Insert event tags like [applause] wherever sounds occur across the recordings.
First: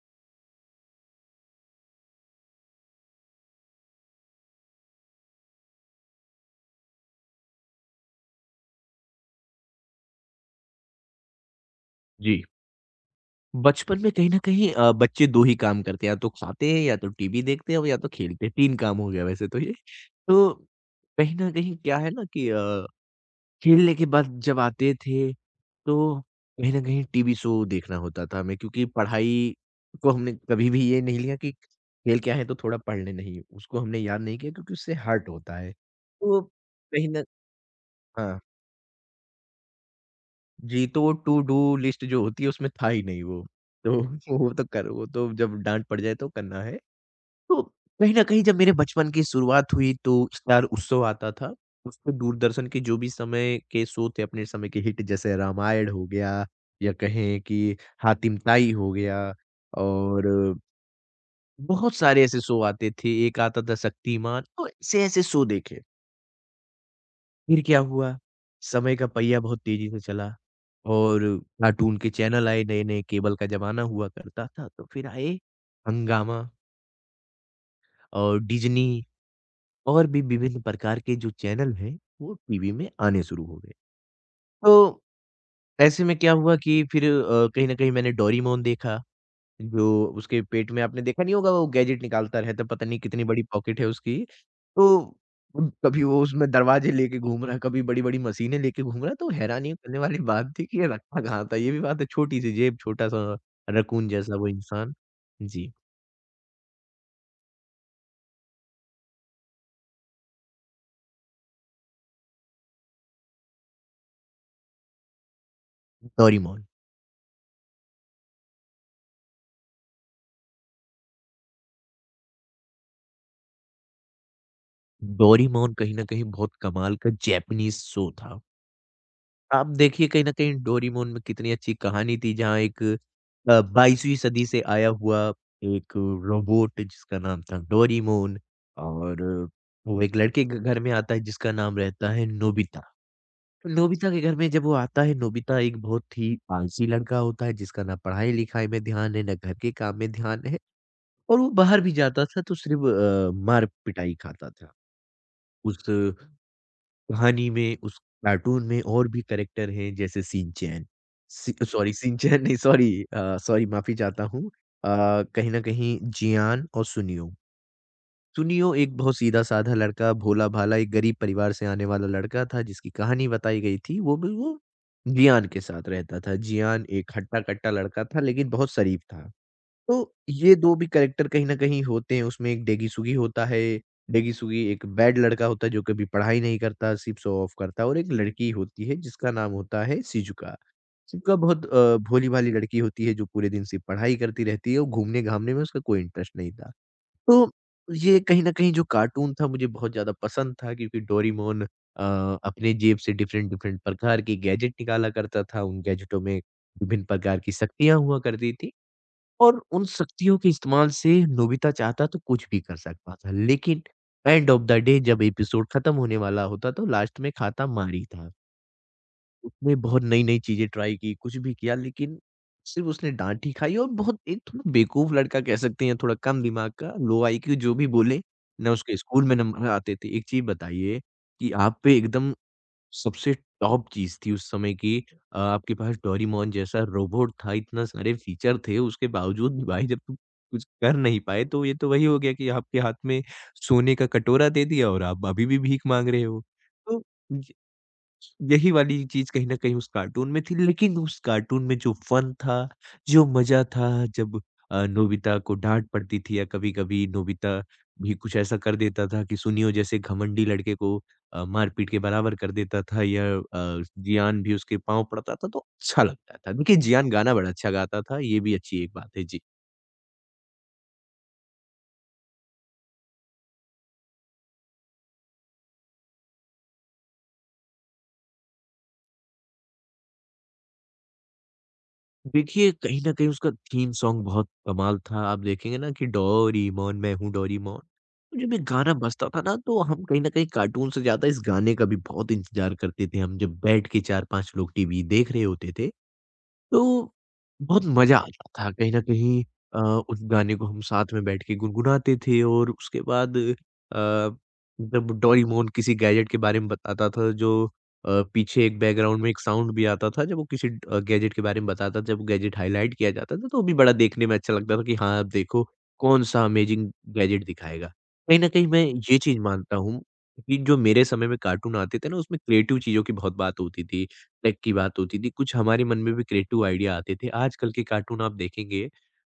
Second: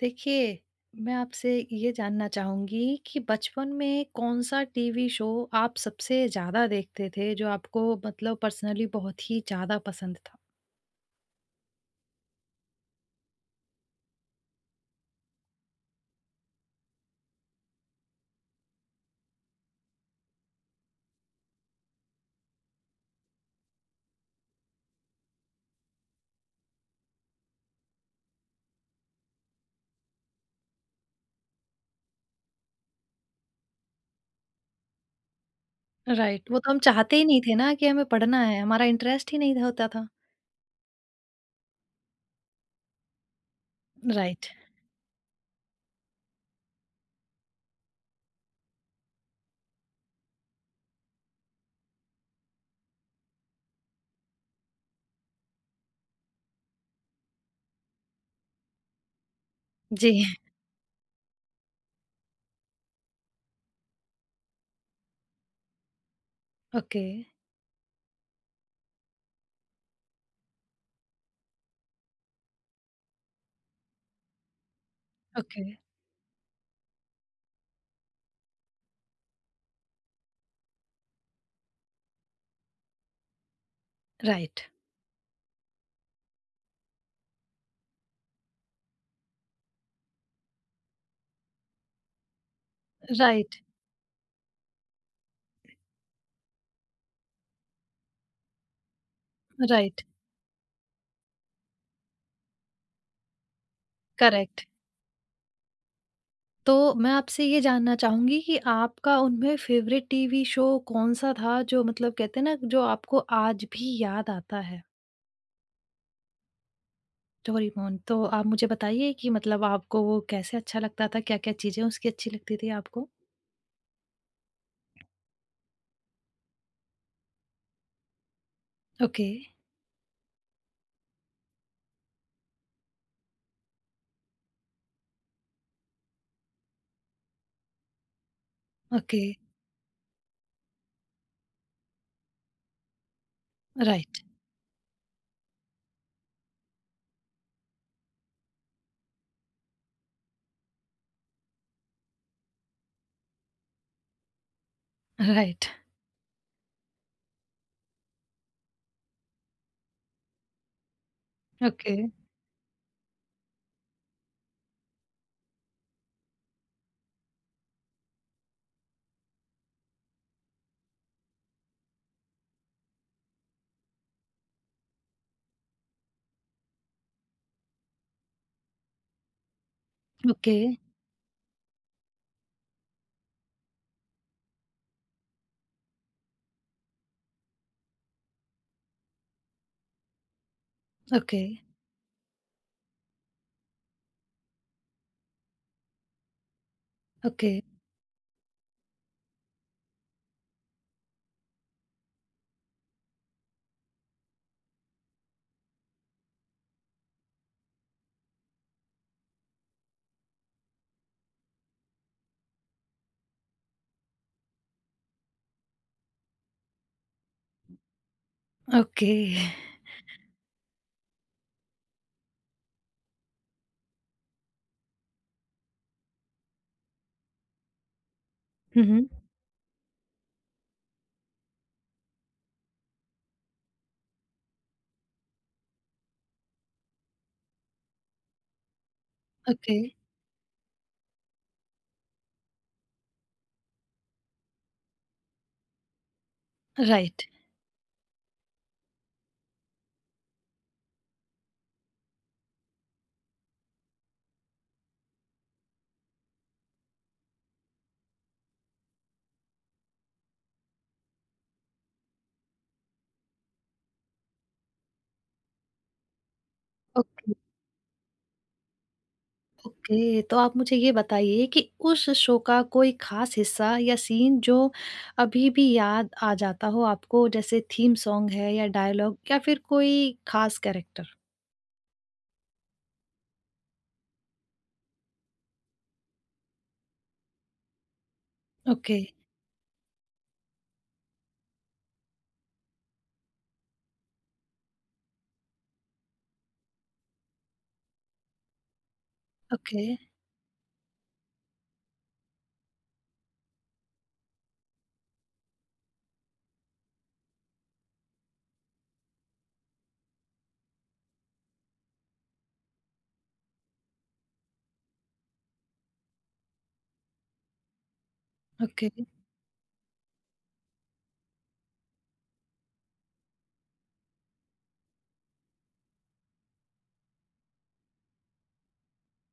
देखिए, मैं आपसे ये जानना चाहूँगी कि बचपन में कौन-सा टीवी शो आप सबसे ज़्यादा देखते थे, जो आपको मतलब पर्सनली बहुत ही ज़्यादा पसंद था? जी। बचपन में कहीं न कहीं बच्चे 2 ही काम करते हैं, या तो खाते हैं, या तो टीवी देखते हैं और या तो खेलते हैं, 3 काम हो गया वैसे तो ये। तो कहीं न कहीं क्या है ना कि खेलने के बाद जब आते थे, तो कहीं न कहीं टीवी शो देखना होता था हमें क्योंकि पढ़ाई को हमने कभी भी ये नहीं लिया कि खेल क्या है तो थोड़ा पढ़ लें, नहीं। उसको हमने याद नहीं किया क्योंकि उससे हर्ट होता है। तो राइट, वो तो हम कहीं चाहते न ही नहीं थे ना कि हमें हाँ। पढ़ना है, हमारा इंटरेस्ट ही नहीं था होता था। जी, तो वो टू डू लिस्ट जो होती है उसमें था ही नहीं वो। तो राइट। [laughs] वो तो जब डाँट पड़ जाए तो करना है। तो कहीं न कहीं जब मेरे बचपन की शुरुआत हुई तो स्टार उत्सव आता था। उसमें दूरदर्शन के जो भी समय के शो थे अपने समय के हिट जैसे रामायण हो गया या कहें कि हातिम ताई हो गया जी। और बहुत सारे ऐसे शो आते थे। एक आता था शक्तिमान तो ऐसे-ऐसे शो देखे। ओके। फिर क्या हुआ? समय का पहिया बहुत तेज़ी से चला और कार्टून के चैनल आए, नए-नए केबल का ज़माना हुआ करता था, तो फिर आए ओके। हंगामा और डिज्नी और भी विभिन्न प्रकार के जो चैनल हैं, वो टीवी में आने शुरू हो गए। राइट। तो ऐसे में क्या हुआ कि फिर कहीं न कहीं मैंने डोरेमोन देखा। जो उसके पेट में आपने देखा नहीं होगा वो गैजेट निकालता रहता है, पता नहीं कितनी बड़ी राइट। पॉकेट है उसकी। तो कभी वो उसमें दरवाज़े लेके घूम रहा है, कभी बड़ी-बड़ी मशीनें लेके घूम रहा है, तो हैरानी करने राइट। वाली बात थी कि ये रखा कहाँ था? ये भी बात है छोटी-सी जेब, छोटा-सा रकून जैसा वो करेक्ट। इंसान। जी, तो मैं आपसे ये जानना चाहूँगी कि आपका उनमें फ़ेवरेट टीवी शो कौन-सा था जो मतलब कहते हैं ना जो आपको आज भी याद आता है? डोरेमोन। डोरेमोन। तो आप मुझे बताइए कि मतलब आपको वो कैसे अच्छा लगता था? क्या-क्या चीज़ें उसकी अच्छी लगती थी आपको? डोरेमोन कहीं न कहीं बहुत कमाल का जैपनीज़ शो था। ओके। आप देखिए कहीं न कहीं डोरेमोन में कितनी अच्छी कहानी थी जहाँ एक 22वीं सदी से आया हुआ एक रोबोट जिसका नाम था डोरेमोन और ओके। वो एक लड़के के घर में आता है जिसका नाम रहता है नोबिता। तो नोबिता राइट। के घर में जब वो आता है नोबिता एक बहुत ही आलसी लड़का होता है जिसका ना पढ़ाई-लिखाई में ध्यान है, ना घर के काम में ध्यान है और वो बाहर भी जाता था तो सिर्फ़ मार-पिटाई खाता था। राइट। उस कहानी में, उस कार्टून में और भी कैरेक्टर हैं जैसे शिनचैन, शि सॉरी ओके। शिनचैन नहीं सॉरी सॉरी माफ़ी चाहता हूँ कहीं न कहीं जियान और सुनियो। सुनियो एक बहुत सीधा-साधा लड़का, भोला-भाला एक गरीब परिवार से आने वाला लड़का था जिसकी कहानी बताई गई थी, वो भी वो जियान के साथ रहता था। जियान एक हट्टा-कट्टा लड़का था लेकिन बहुत शरीफ था। तो ओके। ये 2 भी कैरेक्टर कहीं न कहीं होते हैं उसमें, एक डेगीसुगी होता है, डेगीसुगी एक बैड लड़का होता है जो कभी पढ़ाई नहीं करता, सिर्फ़ शो ऑफ करता है और एक लड़की होती है जिसका नाम होता है शिज़ुका। Shizuka okay. बहुत भोली-भाली लड़की होती है जो पूरे दिन सिर्फ़ पढ़ाई करती रहती है और घूमने-घामने में उसका कोई इंटरेस्ट नहीं था। तो ओके। ये कहीं न कहीं जो कार्टून था मुझे बहुत ज़्यादा पसंद था क्योंकि डोरेमोन अपने जेब से डिफरेंट-डिफरेंट प्रकार के गैजेट निकाला करता था, उन गैजेटों में विभिन्न प्रकार की शक्तियाँ हुआ करती थी। और उन शक्तियों के इस्तेमाल से नोबिता चाहता तो कुछ भी कर सकता था। लेकिन एंड ऑफ द डे जब एपिसोड खत्म होने वाला होता तो लास्ट में खाता मारी था। ओके। उसने बहुत नई-नई चीज़ें ट्राई की, कुछ भी किया लेकिन सिर्फ़ उसने डाँट ही खाई और बहुत एक थोड़ा बेवकूफ लड़का कह सकते हैं या थोड़ा कम दिमाग का, लो आईक्यू जो भी बोले, ना हुँ, उसके हुँ। स्कूल में नंबर आते थे। एक चीज़ बताइए कि आप पे एकदम सबसे टॉप चीज़ थी उस समय की आपके पास डोरेमोन जैसा रोबोट था, इतना सारे फ़ीचर थे, उसके बावजूद भी ओके। भाई जब तुम कुछ कर नहीं पाए, तो ये तो वही हो गया कि आपके हाथ में सोने का कटोरा दे दिया और आप अभी भी भीख माँग रहे हो। तो राइट। यही वाली चीज़ कहीं न कहीं उस कार्टून में थी, लेकिन उस कार्टून में जो फन था, जो मज़ा था जब नोबिता को डाँट पड़ती थी या कभी-कभी नोबिता भी कुछ ऐसा कर देता था कि सुनियो जैसे घमंडी लड़के को मार-पीट के बराबर कर देता था या जियान भी उसके पाँव पड़ता था, तो अच्छा लगता था। देखिए ओ जियान गाना बड़ा अच्छा गाता था, ये भी अच्छी एक बात है। जी। ओके। तो आप मुझे ये बताइए कि उस शो का कोई खास हिस्सा या सीन जो अभी भी याद आ जाता हो आपको जैसे थीम सॉन्ग है या डायलॉग या फिर कोई खास कैरेक्टर? देखिए, कहीं न कहीं उसका थीम सॉन्ग बहुत कमाल था। आप देखेंगे ना कि डोरेमोन, मैं हूँ डोरेमोन। तो जब ये गाना ओके। बजता था ना, तो हम कहीं न कहीं कार्टून से ज़्यादा इस गाने का भी बहुत इंतज़ार करते थे। हम जब बैठ के 4-5 लोग टीवी देख रहे होते थे, तो बहुत मज़ा आता था कहीं न कहीं अ, ओके। उस गाने को हम साथ में बैठ के गुनगुनाते थे और उसके बाद जब डोरेमोन किसी गैजेट के बारे में बताता था जो पीछे एक बैकग्राउंड में एक साउंड भी आता था जब वो किसी गैजेट के बारे में बताता था, जब गैजेट हाइलाइट किया जाता था तो वो भी बड़ा देखने में अच्छा लगता था कि हाँ, अब देखो कौन-सा अमेजिंग गैजेट दिखाएगा। कहीं न कहीं मैं ओके। ये चीज़ मानता हूँ कि जो मेरे समय में कार्टून आते थे ना उसमें क्रिएटिव चीज़ों की बहुत बात होती थी। टेक की बात होती थी, कुछ हमारे मन में भी क्रिएटिव आइडिया आते थे। आजकल के कार्टून आप देखेंगे,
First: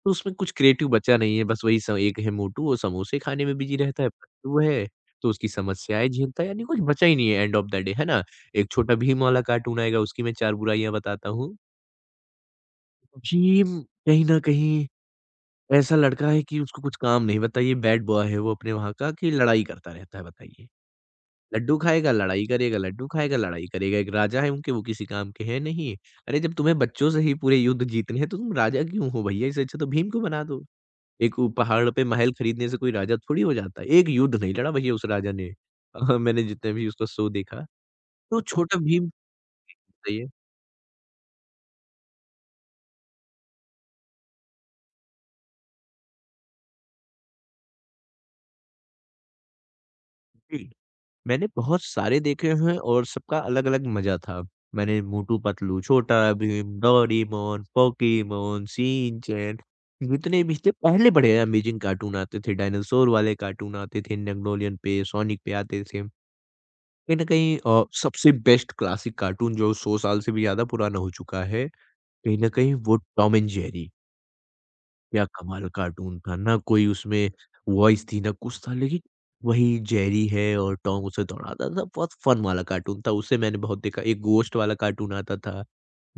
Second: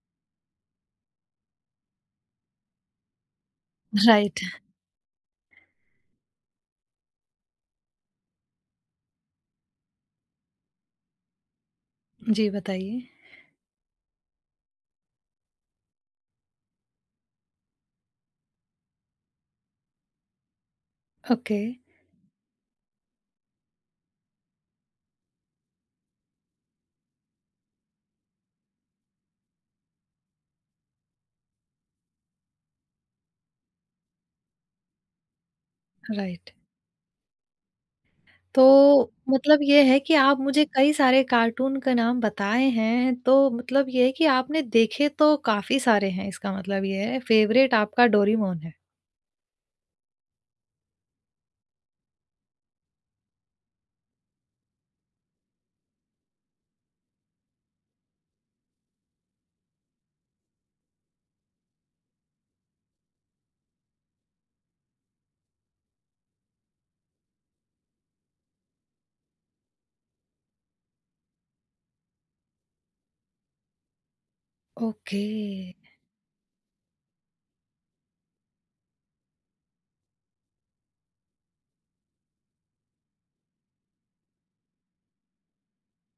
तो उसमें कुछ क्रिएटिव बचा नहीं है, बस वही स एक है मोटू, वो समोसे खाने में बिज़ी रहता [laughs] है, राइट। पतलू है, तो उसकी समस्याएँ झेलता है, यानी कुछ बचा ही नहीं है एंड ऑफ द डे, है ना? एक छोटा भीम वाला कार्टून आएगा, उसकी मैं 4 बुराइयाँ बताता हूँ। जी बताइए। भीम कहीं न कहीं ऐसा लड़का है कि उसको कुछ काम नहीं, बताइए बैड बॉय है वो अपने वहाँ का कि लड़ाई करता रहता है, बताइए। ओके। लड्डू खाएगा, लड़ाई करेगा, लड्डू खाएगा, लड़ाई करेगा। एक राजा है उनके, वो किसी काम के हैं नहीं। अरे जब तुम्हें बच्चों से ही पूरे युद्ध जीतने हैं तो तुम राजा क्यों हो भैया? इससे अच्छा तो भीम को बना दो। एक उ पहाड़ पे महल खरीदने से कोई राजा थोड़ी हो जाता है। एक युद्ध नहीं लड़ा भैया उस राजा ने। [laughs] मैंने राइट। जितने भी उसका शो देखा, तो तो छोटा भीम मतलब ये है कि सही है। आप मुझे कई सारे कार्टून का नाम बताए हैं, तो मतलब ये है कि आपने देखे तो काफ़ी सारे हैं, इसका मतलब ये है, फेवरेट आपका डोरेमोन है। जी। मैंने बहुत सारे देखे हैं और सबका अलग-अलग मज़ा था। मैंने मोटू पतलू, छोटा भीम, डोरेमोन, पोकेमोन, शिनचैन जितने भी थे पहले बड़े अमेजिंग कार्टून आते थे, डायनासोर वाले कार्टून आते थे, नेगलोलियन पे, सोनिक पे आते थे। कहीं न कहीं सबसे बेस्ट क्लासिक कार्टून जो 100 साल से भी ज़्यादा पुराना हो चुका है, कहीं न कहीं वो टॉम एंड जेरी। ओके। क्या कमाल कार्टून था, ना कोई उसमें वॉइस थी, ना कुछ था, लेकिन वही जेरी है और टॉम उसे दौड़ाता था, बहुत फन वाला कार्टून था, उसे मैंने बहुत देखा। एक गोश्त वाला कार्टून आता था,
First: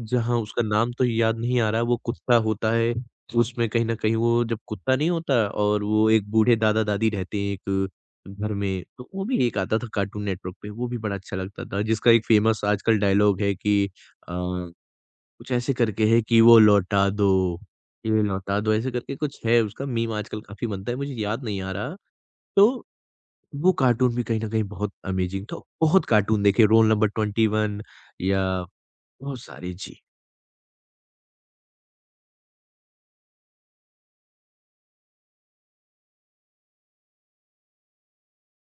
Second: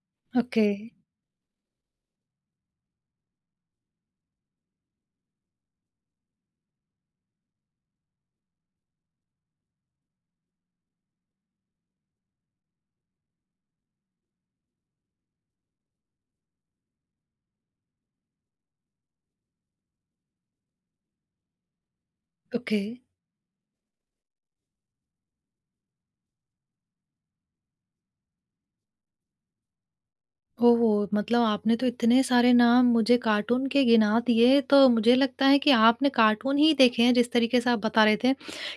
जहाँ उसका ओके। नाम तो याद नहीं आ रहा, वो कुत्ता होता है, उसमें कहीं न कहीं वो जब कुत्ता नहीं होता और वो एक बूढ़े दादा-दादी रहते हैं एक घर में, तो वो भी एक आता था कार्टून नेटवर्क पे, वो भी बड़ा अच्छा लगता था, जिसका एक फेमस आजकल डायलॉग है कि अ कुछ ऐसे करके है कि वो लौटा दो, ये लौटा दो ऐसे करके कुछ है उसका मीम आजकल काफ़ी बनता है, मुझे याद नहीं आ रहा। ओके। तो वो कार्टून भी कहीं न कहीं बहुत अमेज़िंग था, बहुत कार्टून देखे रोल नंबर 21 या बहुत सारे जी। ओह! मतलब आपने तो इतने सारे नाम मुझे कार्टून के गिना दिए, तो मुझे लगता है कि आपने कार्टून ही देखे हैं, जिस तरीके से आप बता रहे थे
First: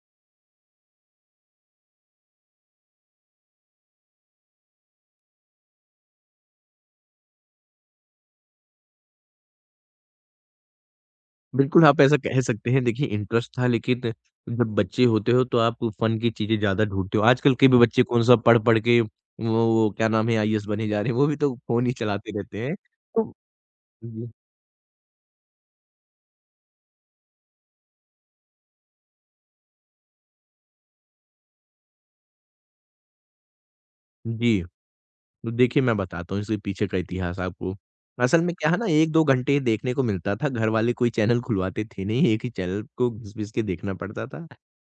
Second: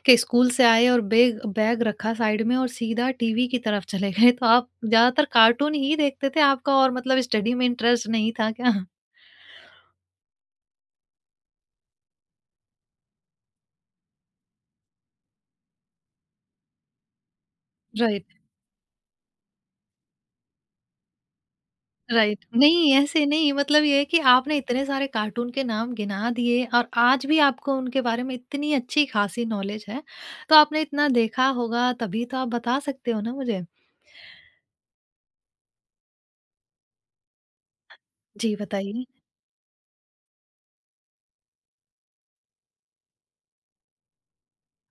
कि स्कूल से आए और बेग बैग रखा साइड में और सीधा टीवी की तरफ चले गए। तो आप ज़्यादातर कार्टून ही देखते थे, आपका और मतलब स्टडी में इंटरेस्ट नहीं था क्या? बिल्कुल आप ऐसा कह सकते हैं देखिए इंटरेस्ट था लेकिन जब बच्चे होते हो तो आप फन की चीज़ें ज़्यादा ढूँढते हो। आजकल के भी बच्चे राइट। कौन-सा पढ़-पढ़ के वो क्या नाम है आईएएस बने जा रहे हैं, वो भी तो फ़ोन ही चलाते राइट, रहते हैं। नहीं ऐसे तो नहीं, मतलब ये है कि जी, आपने इतने सारे कार्टून के नाम गिना दिए और आज भी आपको उनके बारे में इतनी अच्छी खासी नॉलेज है, तो आपने इतना देखा होगा तभी तो आप बता सकते हो ना मुझे। जी। तो देखिए, मैं बताता हूँ इसके पीछे का इतिहास आपको। असल में जी क्या है ना बताइए। 1-2 घंटे देखने को मिलता था, घरवाले कोई चैनल खुलवाते थे नहीं, एक ही चैनल को घिस-घिस के देखना पड़ता था।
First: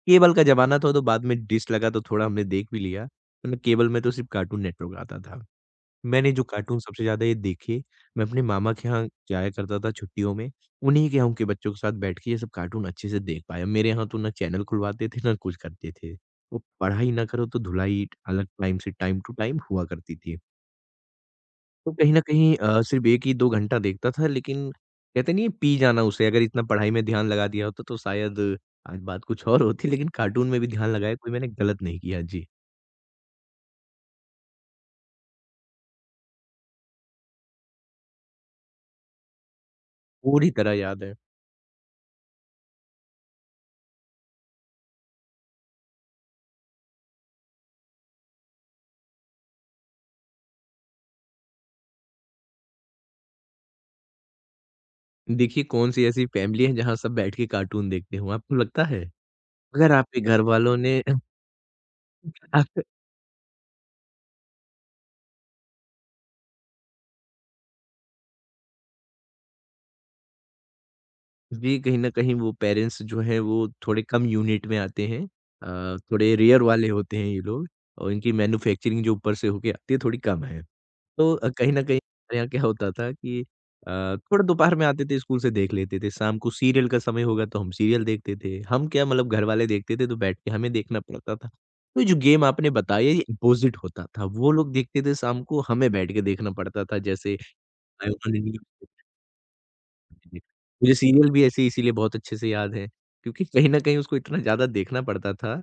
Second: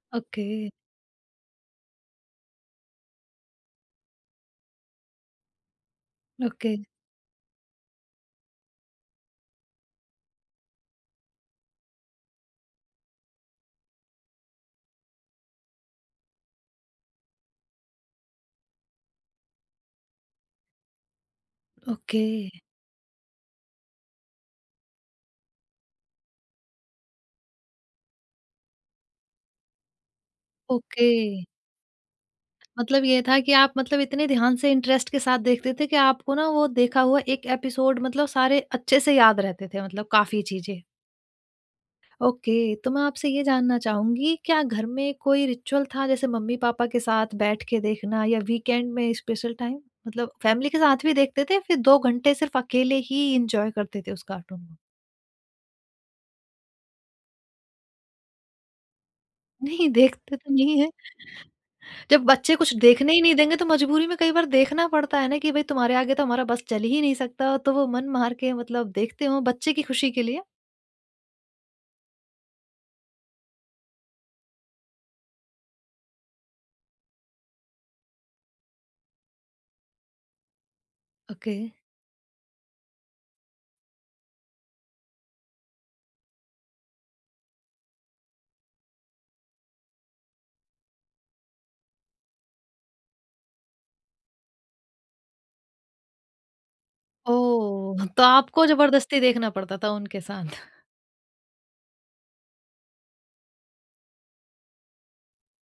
केबल का ओके। ज़माना था तो बाद में डिश लगा तो थोड़ा हमने देख भी लिया, वरना केबल में तो सिर्फ़ कार्टून नेटवर्क आता था। मैंने जो ओके। कार्टून सबसे ज़्यादा ये देखे, मैं अपने मामा के यहाँ जाया करता था छुट्टियों में, उन्हीं के यहाँ उनके बच्चों के साथ बैठ के ये सब कार्टून अच्छे से देख पाया। मेरे यहाँ तो ना चैनल खुलवाते थे, ना कुछ करते थे। वो पढ़ाई ना करो तो धुलाई अलग टाइम से टाइम टू टाइम हुआ करती थी। तो कहीं न ओके। कहीं सिर्फ़ 1 ही 2 घंटा देखता था लेकिन कहते नहीं है पी जाना उसे अगर इतना पढ़ाई में ध्यान लगा दिया होता तो शायद आज बात कुछ और होती लेकिन कार्टून में भी ध्यान ओके। लगाया कोई मैंने गलत नहीं किया। जी, मतलब ये था कि आप मतलब इतने ध्यान से इंटरेस्ट के साथ देखते थे कि आपको ना वो देखा हुआ एक एपिसोड मतलब सारे अच्छे से याद रहते थे, मतलब काफी पूरी तरह चीजें। याद है। ओके, तो मैं आपसे ये जानना चाहूँगी, क्या घर में कोई रिचुअल था जैसे मम्मी-पापा के साथ बैठ के देखना या वीकेंड में स्पेशल टाइम? मतलब फैमिली के साथ भी देखते थे, फिर 2 घंटे सिर्फ अकेले ही एन्जॉय करते थे उस कार्टून को? देखिए कौन-सी ऐसी फैमिली है जहाँ सब बैठ के कार्टून देखते हों, आपको लगता है? [laughs] नहीं, अगर आपके देखते तो घरवालों नहीं हैं। ने जब बच्चे कुछ [laughs] देखने ही नहीं देंगे तो मजबूरी में कई बार देखना पड़ता है ना कि भाई तुम्हारे आगे तो हमारा बस चल ही नहीं सकता, तो वो मन मार के मतलब देखते हो बच्चे की खुशी के लिए? जी, कहीं न कहीं वो पेरेंट्स जो हैं वो थोड़े कम यूनिट में आते हैं। थोड़े रेयर वाले होते हैं ये लोग और इनकी मैन्युफैक्चरिंग जो ऊपर से होके आती है थोड़ी कम है। तो ओके। कहीं न कहीं हमारे यहाँ क्या होता था कि अ, थोड़ा दोपहर में आते थे स्कूल से देख लेते थे, शाम को सीरियल का समय होगा तो हम सीरियल देखते थे। हम क्या मतलब घर वाले देखते थे तो बैठ के हमें देखना पड़ता था। तो जो गेम आपने बताई ये अपोज़िट होता था। वो लोग देखते थे शाम को, हमें बैठ के देखना पड़ता था जैसे। ओह! तो आपको ज़बरदस्ती देखना पड़ता था उनके जी। साथ। मुझे सीरियल भी ऐसे इसीलिए बहुत अच्छे से याद है, क्योंकि कहीं न कहीं उसको इतना ज़्यादा देखना पड़ता था,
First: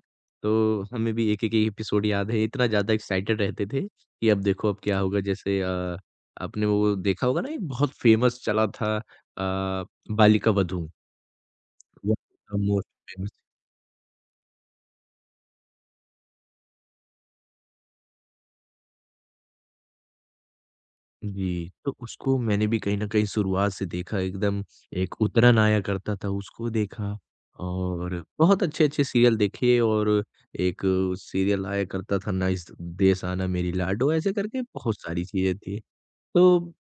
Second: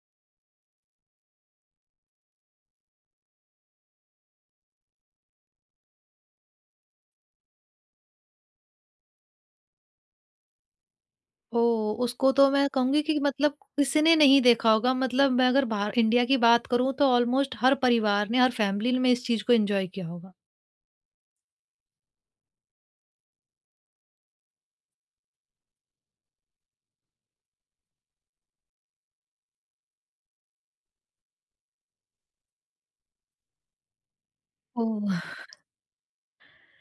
तो हमें भी एक-एक एपिसोड याद है, इतना ज़्यादा एक्साइटेड रहते थे कि अब देखो अब क्या होगा। जैसे आपने वो देखा होगा ना एक बहुत फ़ेमस चला था बालिका वधू। ओह! उसको तो वो मैं मोस्ट कहूँगी कि फ़ेमस। मतलब किसी ने नहीं देखा होगा, मतलब मैं अगर बाहर इंडिया की बात करूँ तो ऑलमोस्ट हर परिवार ने, हर फैमिली में इस चीज़ को एन्जॉय किया होगा। जी, तो उसको मैंने भी कहीं न कहीं शुरुआत से देखा एकदम। एक उतरन आया करता था उसको देखा और बहुत अच्छे-अच्छे सीरियल देखे और एक सीरियल आया करता था ना इस देश आना मेरी लाडो ऐसे करके बहुत सारी ओह! चीज़ें थी। तो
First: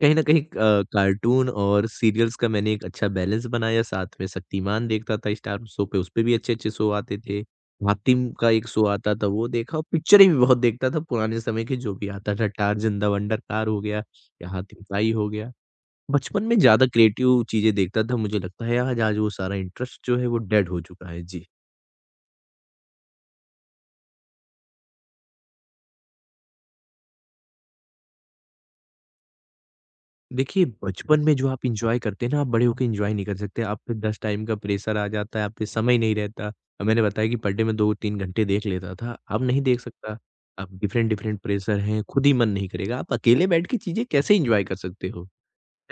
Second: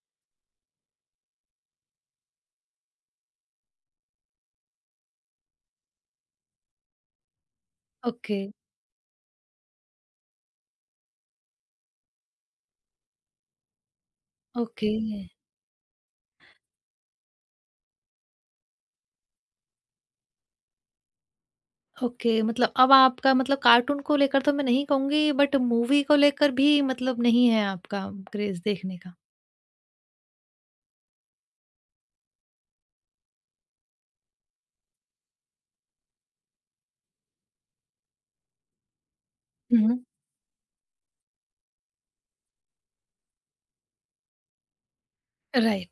कहीं न कहीं कार्टून और सीरियल्स का मैंने एक अच्छा बैलेंस बनाया, साथ में शक्तिमान देखता था स्टार शो पे, उसपे भी अच्छे-अच्छे शो आते थे। हातिम ओके। का एक शो आता था वो देखा और पिक्चरें भी बहुत देखता था, पुराने समय के जो भी आता था, टार्ज़न द वंडर कार हो गया या हातिम ओके। ताई हो गया। बचपन में ज़्यादा क्रिएटिव चीज़ें देखता था, मुझे लगता है आज आज वो सारा इंटरेस्ट जो है वो डेड हो चुका है। जी। ओके, मतलब अब आपका मतलब कार्टून को लेकर तो मैं नहीं कहूँगी, बट मूवी को लेकर भी मतलब नहीं है आपका क्रेज़ देखने का। देखिए, बचपन में जो आप एन्जॉय करते हैं ना, आप बड़े होके एन्जॉय नहीं कर सकते। आप पे 10 टाइम का प्रेशर आ जाता है, आप पे समय नहीं रहता। अब मैंने बताया कि पर डे मैं 2-3 घंटे देख लेता था, अब नहीं देख हुँ, हुँ। सकता। अब डिफरेंट-डिफरेंट प्रेशर हैं, खुद ही मन नहीं करेगा। आप अकेले बैठ के चीज़ें कैसे एन्जॉय कर सकते हो?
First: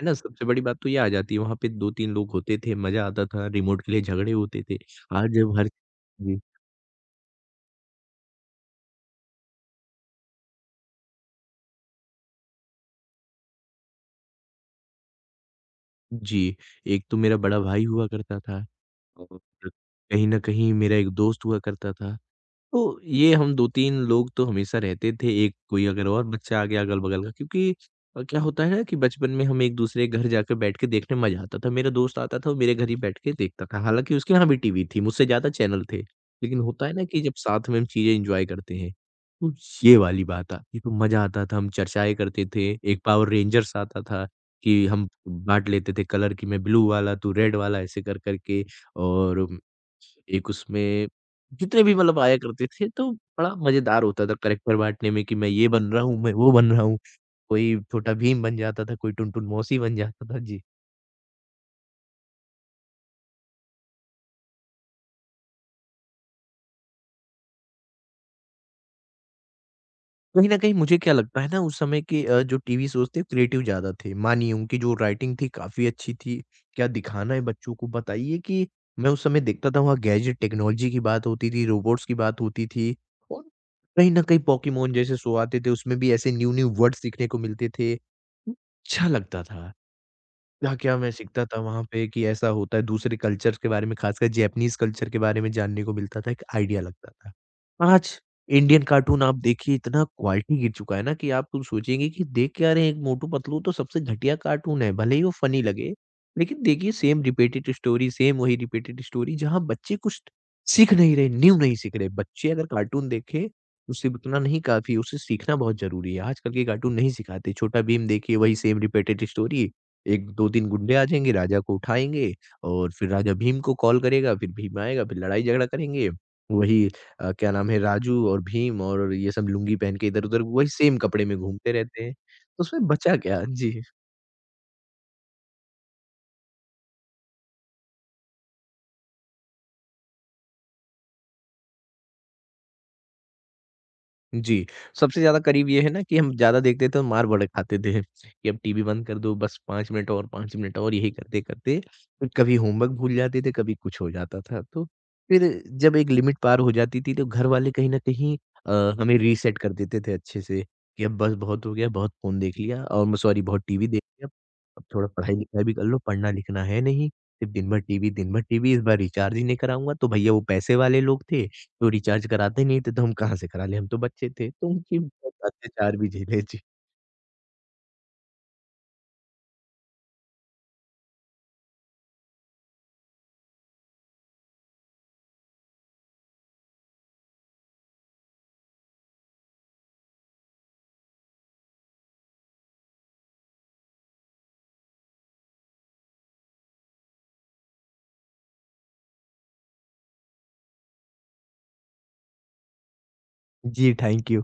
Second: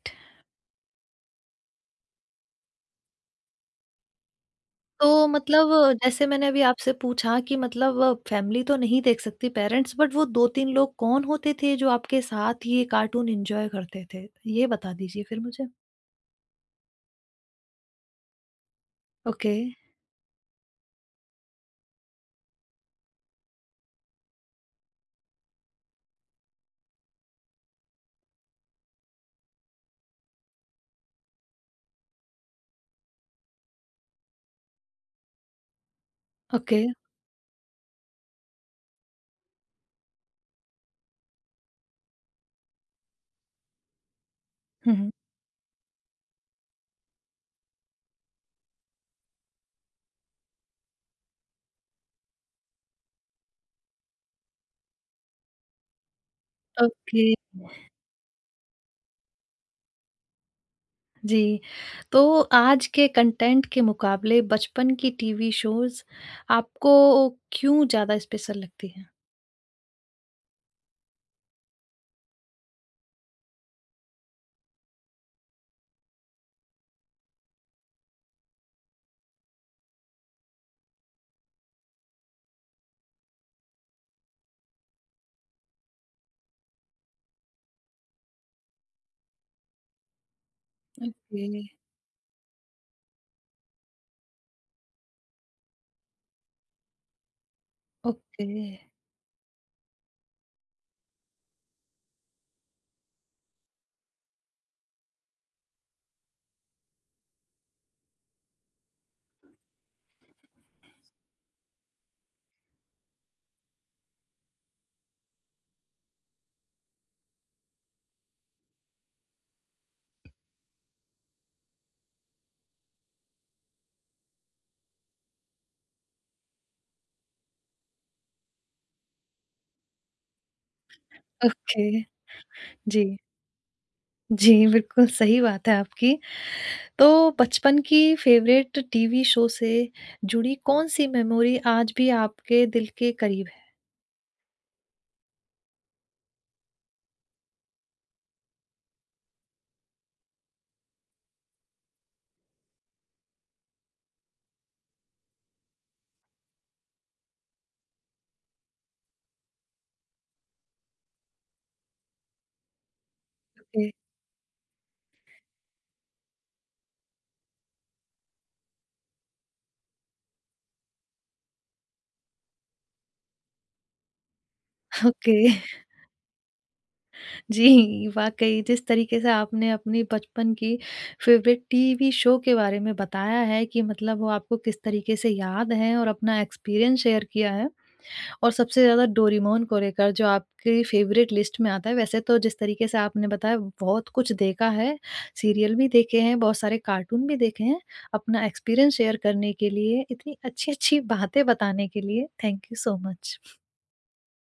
है ना? सबसे बड़ी बात तो ये आ जाती है, वहाँ पे 2-3 लोग होते थे, मज़ा आता था, रिमोट के लिए झगड़े होते थे। तो आज जब हर। मतलब जैसे जी, मैंने अभी आपसे पूछा कि मतलब फैमिली तो नहीं देख सकती पेरेंट्स, बट वो 2-3 लोग कौन होते थे जो आपके साथ ये कार्टून एन्जॉय करते थे? ये बता दीजिए फिर मुझे। जी। एक तो मेरा बड़ा भाई हुआ करता था और ओके। कहीं न कहीं मेरा एक दोस्त हुआ करता था। तो ये हम 2-3 लोग तो हमेशा रहते थे, एक कोई अगर और बच्चा आ गया अगल-बगल का क्योंकि क्या होता है ना कि बचपन में हम एक-दूसरे के घर जाकर बैठ के देखने मज़ा आता था। मेरा दोस्त आता था वो मेरे घर ही बैठ के देखता था। हालाँकि उसके यहाँ भी टीवी थी, मुझसे ज़्यादा चैनल थे। लेकिन ओके। होता है ना कि जब साथ में हम चीज़ें एन्जॉय करते हैं, तो ये वाली बात आती है, तो मज़ा आता था। हम चर्चाएँ करते थे, एक पावर रेंजर्स आता था कि हुँ, हम हुँ। बाँट लेते थे कलर कि मैं ब्लू वाला, तू रेड वाला ऐसे कर-कर के और एक उसमें जितने भी मतलब आया करते थे, तो बड़ा मज़ेदार होता था करैक्टर बाँटने में कि मैं ये बन रहा हूँ, मैं वो बन रहा हूँ। ओके। कोई छोटा भीम बन जाता था, कोई टुनटुन मौसी बन जाता था। जी। जी। तो आज के कंटेंट के मुकाबले बचपन की टीवी शोज़ आपको क्यों ज़्यादा स्पेशल लगती हैं? कहीं न कहीं मुझे क्या लगता है ना उस समय के जो टीवी शोज़ थे क्रिएटिव ज़्यादा थे। मानिए उनकी जो राइटिंग थी काफ़ी अच्छी थी। क्या दिखाना है बच्चों को बताइए कि मैं उस समय देखता था वहाँ गैजेट टेक्नोलॉजी की बात होती थी, रोबोट्स की बात होती थी और कहीं न कहीं पोकेमॉन जैसे शो आते थे उसमें भी ऐसे न्यू-न्यू वर्ड्स सीखने को मिलते थे। अच्छा लगता था। क्या-क्या मैं सीखता था ओके। वहाँ पे कि ऐसा होता है, दूसरे कल्चर्स के बारे में खासकर जैपनीज़ कल्चर के बारे में जानने को मिलता था, एक आइडिया लगता था। आज ओके। इंडियन कार्टून आप देखिए इतना क्वालिटी गिर चुका है ना कि आप कुछ सोचेंगे कि देख क्या रहे हैं, एक मोटू पतलू तो सबसे घटिया कार्टून है, भले ही वो फ़नी लगे। लेकिन देखिए सेम रिपीटेड स्टोरी, सेम वही रिपीटेड स्टोरी जहाँ बच्चे कुछ सीख नहीं रहे, न्यू नहीं सीख रहे। बच्चे अगर कार्टून देखें, उससे उतना नहीं काफ़ी, उससे सीखना बहुत ज़रूरी है। आजकल के कार्टून नहीं सिखाते, छोटा भीम देखिए वही सेम रिपीटेड स्टोरी। 1 2-3 गुंडे आ जाएँगे, राजा को उठाएँगे और फिर राजा भीम को कॉल करेगा, फिर भीम आएगा, फिर लड़ाई-झगड़ा करेंगे। वही क्या नाम है राजू और भीम और ये सब लुंगी पहन के इधर-उधर वही सेम कपड़े में घूमते ओके। रहते हैं। तो उसमें जी। बचा क्या? जी। जी, बिल्कुल सही बात है आपकी। तो बचपन की फ़ेवरेट टीवी शो से जुड़ी कौन-सी मेमोरी आज भी आपके दिल के करीब है? जी, सबसे ज़्यादा करीब ये है ना कि हम ज़्यादा देखते थे और मार बड़े खाते थे कि अब टीवी बंद कर दो बस 5 मिनट और 5 मिनट और यही करते-करते कभी होमवर्क भूल जाते थे, कभी कुछ हो जाता था। तो फिर जब एक लिमिट पार हो जाती थी तो घर वाले कहीं न कहीं अ, हमें रीसेट कर देते थे अच्छे से कि अब बस बहुत हो गया, बहुत फ़ोन देख लिया और सॉरी बहुत ओके। टीवी देख लिया, अब थोड़ा पढ़ाई-लिखाई भी कर लो, पढ़ना लिखना है नहीं, सिर्फ़ दिन भर टीवी, इस बार रिचार्ज ही नहीं कराऊँगा। तो भैया वो पैसे वाले लोग थे तो रिचार्ज कराते नहीं थे, तो हम कहाँ से करा लें, हम तो बच्चे थे। तो उनकी ओके। बहुत [laughs] अत्याचार भी झेले। जी, जी, वाक़ई जिस तरीके से आपने अपनी बचपन की फ़ेवरेट टीवी शो के बारे में बताया है कि मतलब वो आपको किस तरीके से याद है और अपना एक्सपीरियंस शेयर किया है। और सबसे ज़्यादा डोरेमोन को लेकर जो आपकी फ़ेवरेट लिस्ट में आता है, वैसे तो जिस तरीके से आपने बताया बहुत कुछ देखा है, सीरियल भी देखे हैं, बहुत सारे कार्टून भी देखे हैं। अपना एक्सपीरियंस शेयर करने के लिए, इतनी अच्छी-अच्छी बातें बताने के लिए, थैंक यू सो मच। जी, थैंक यू।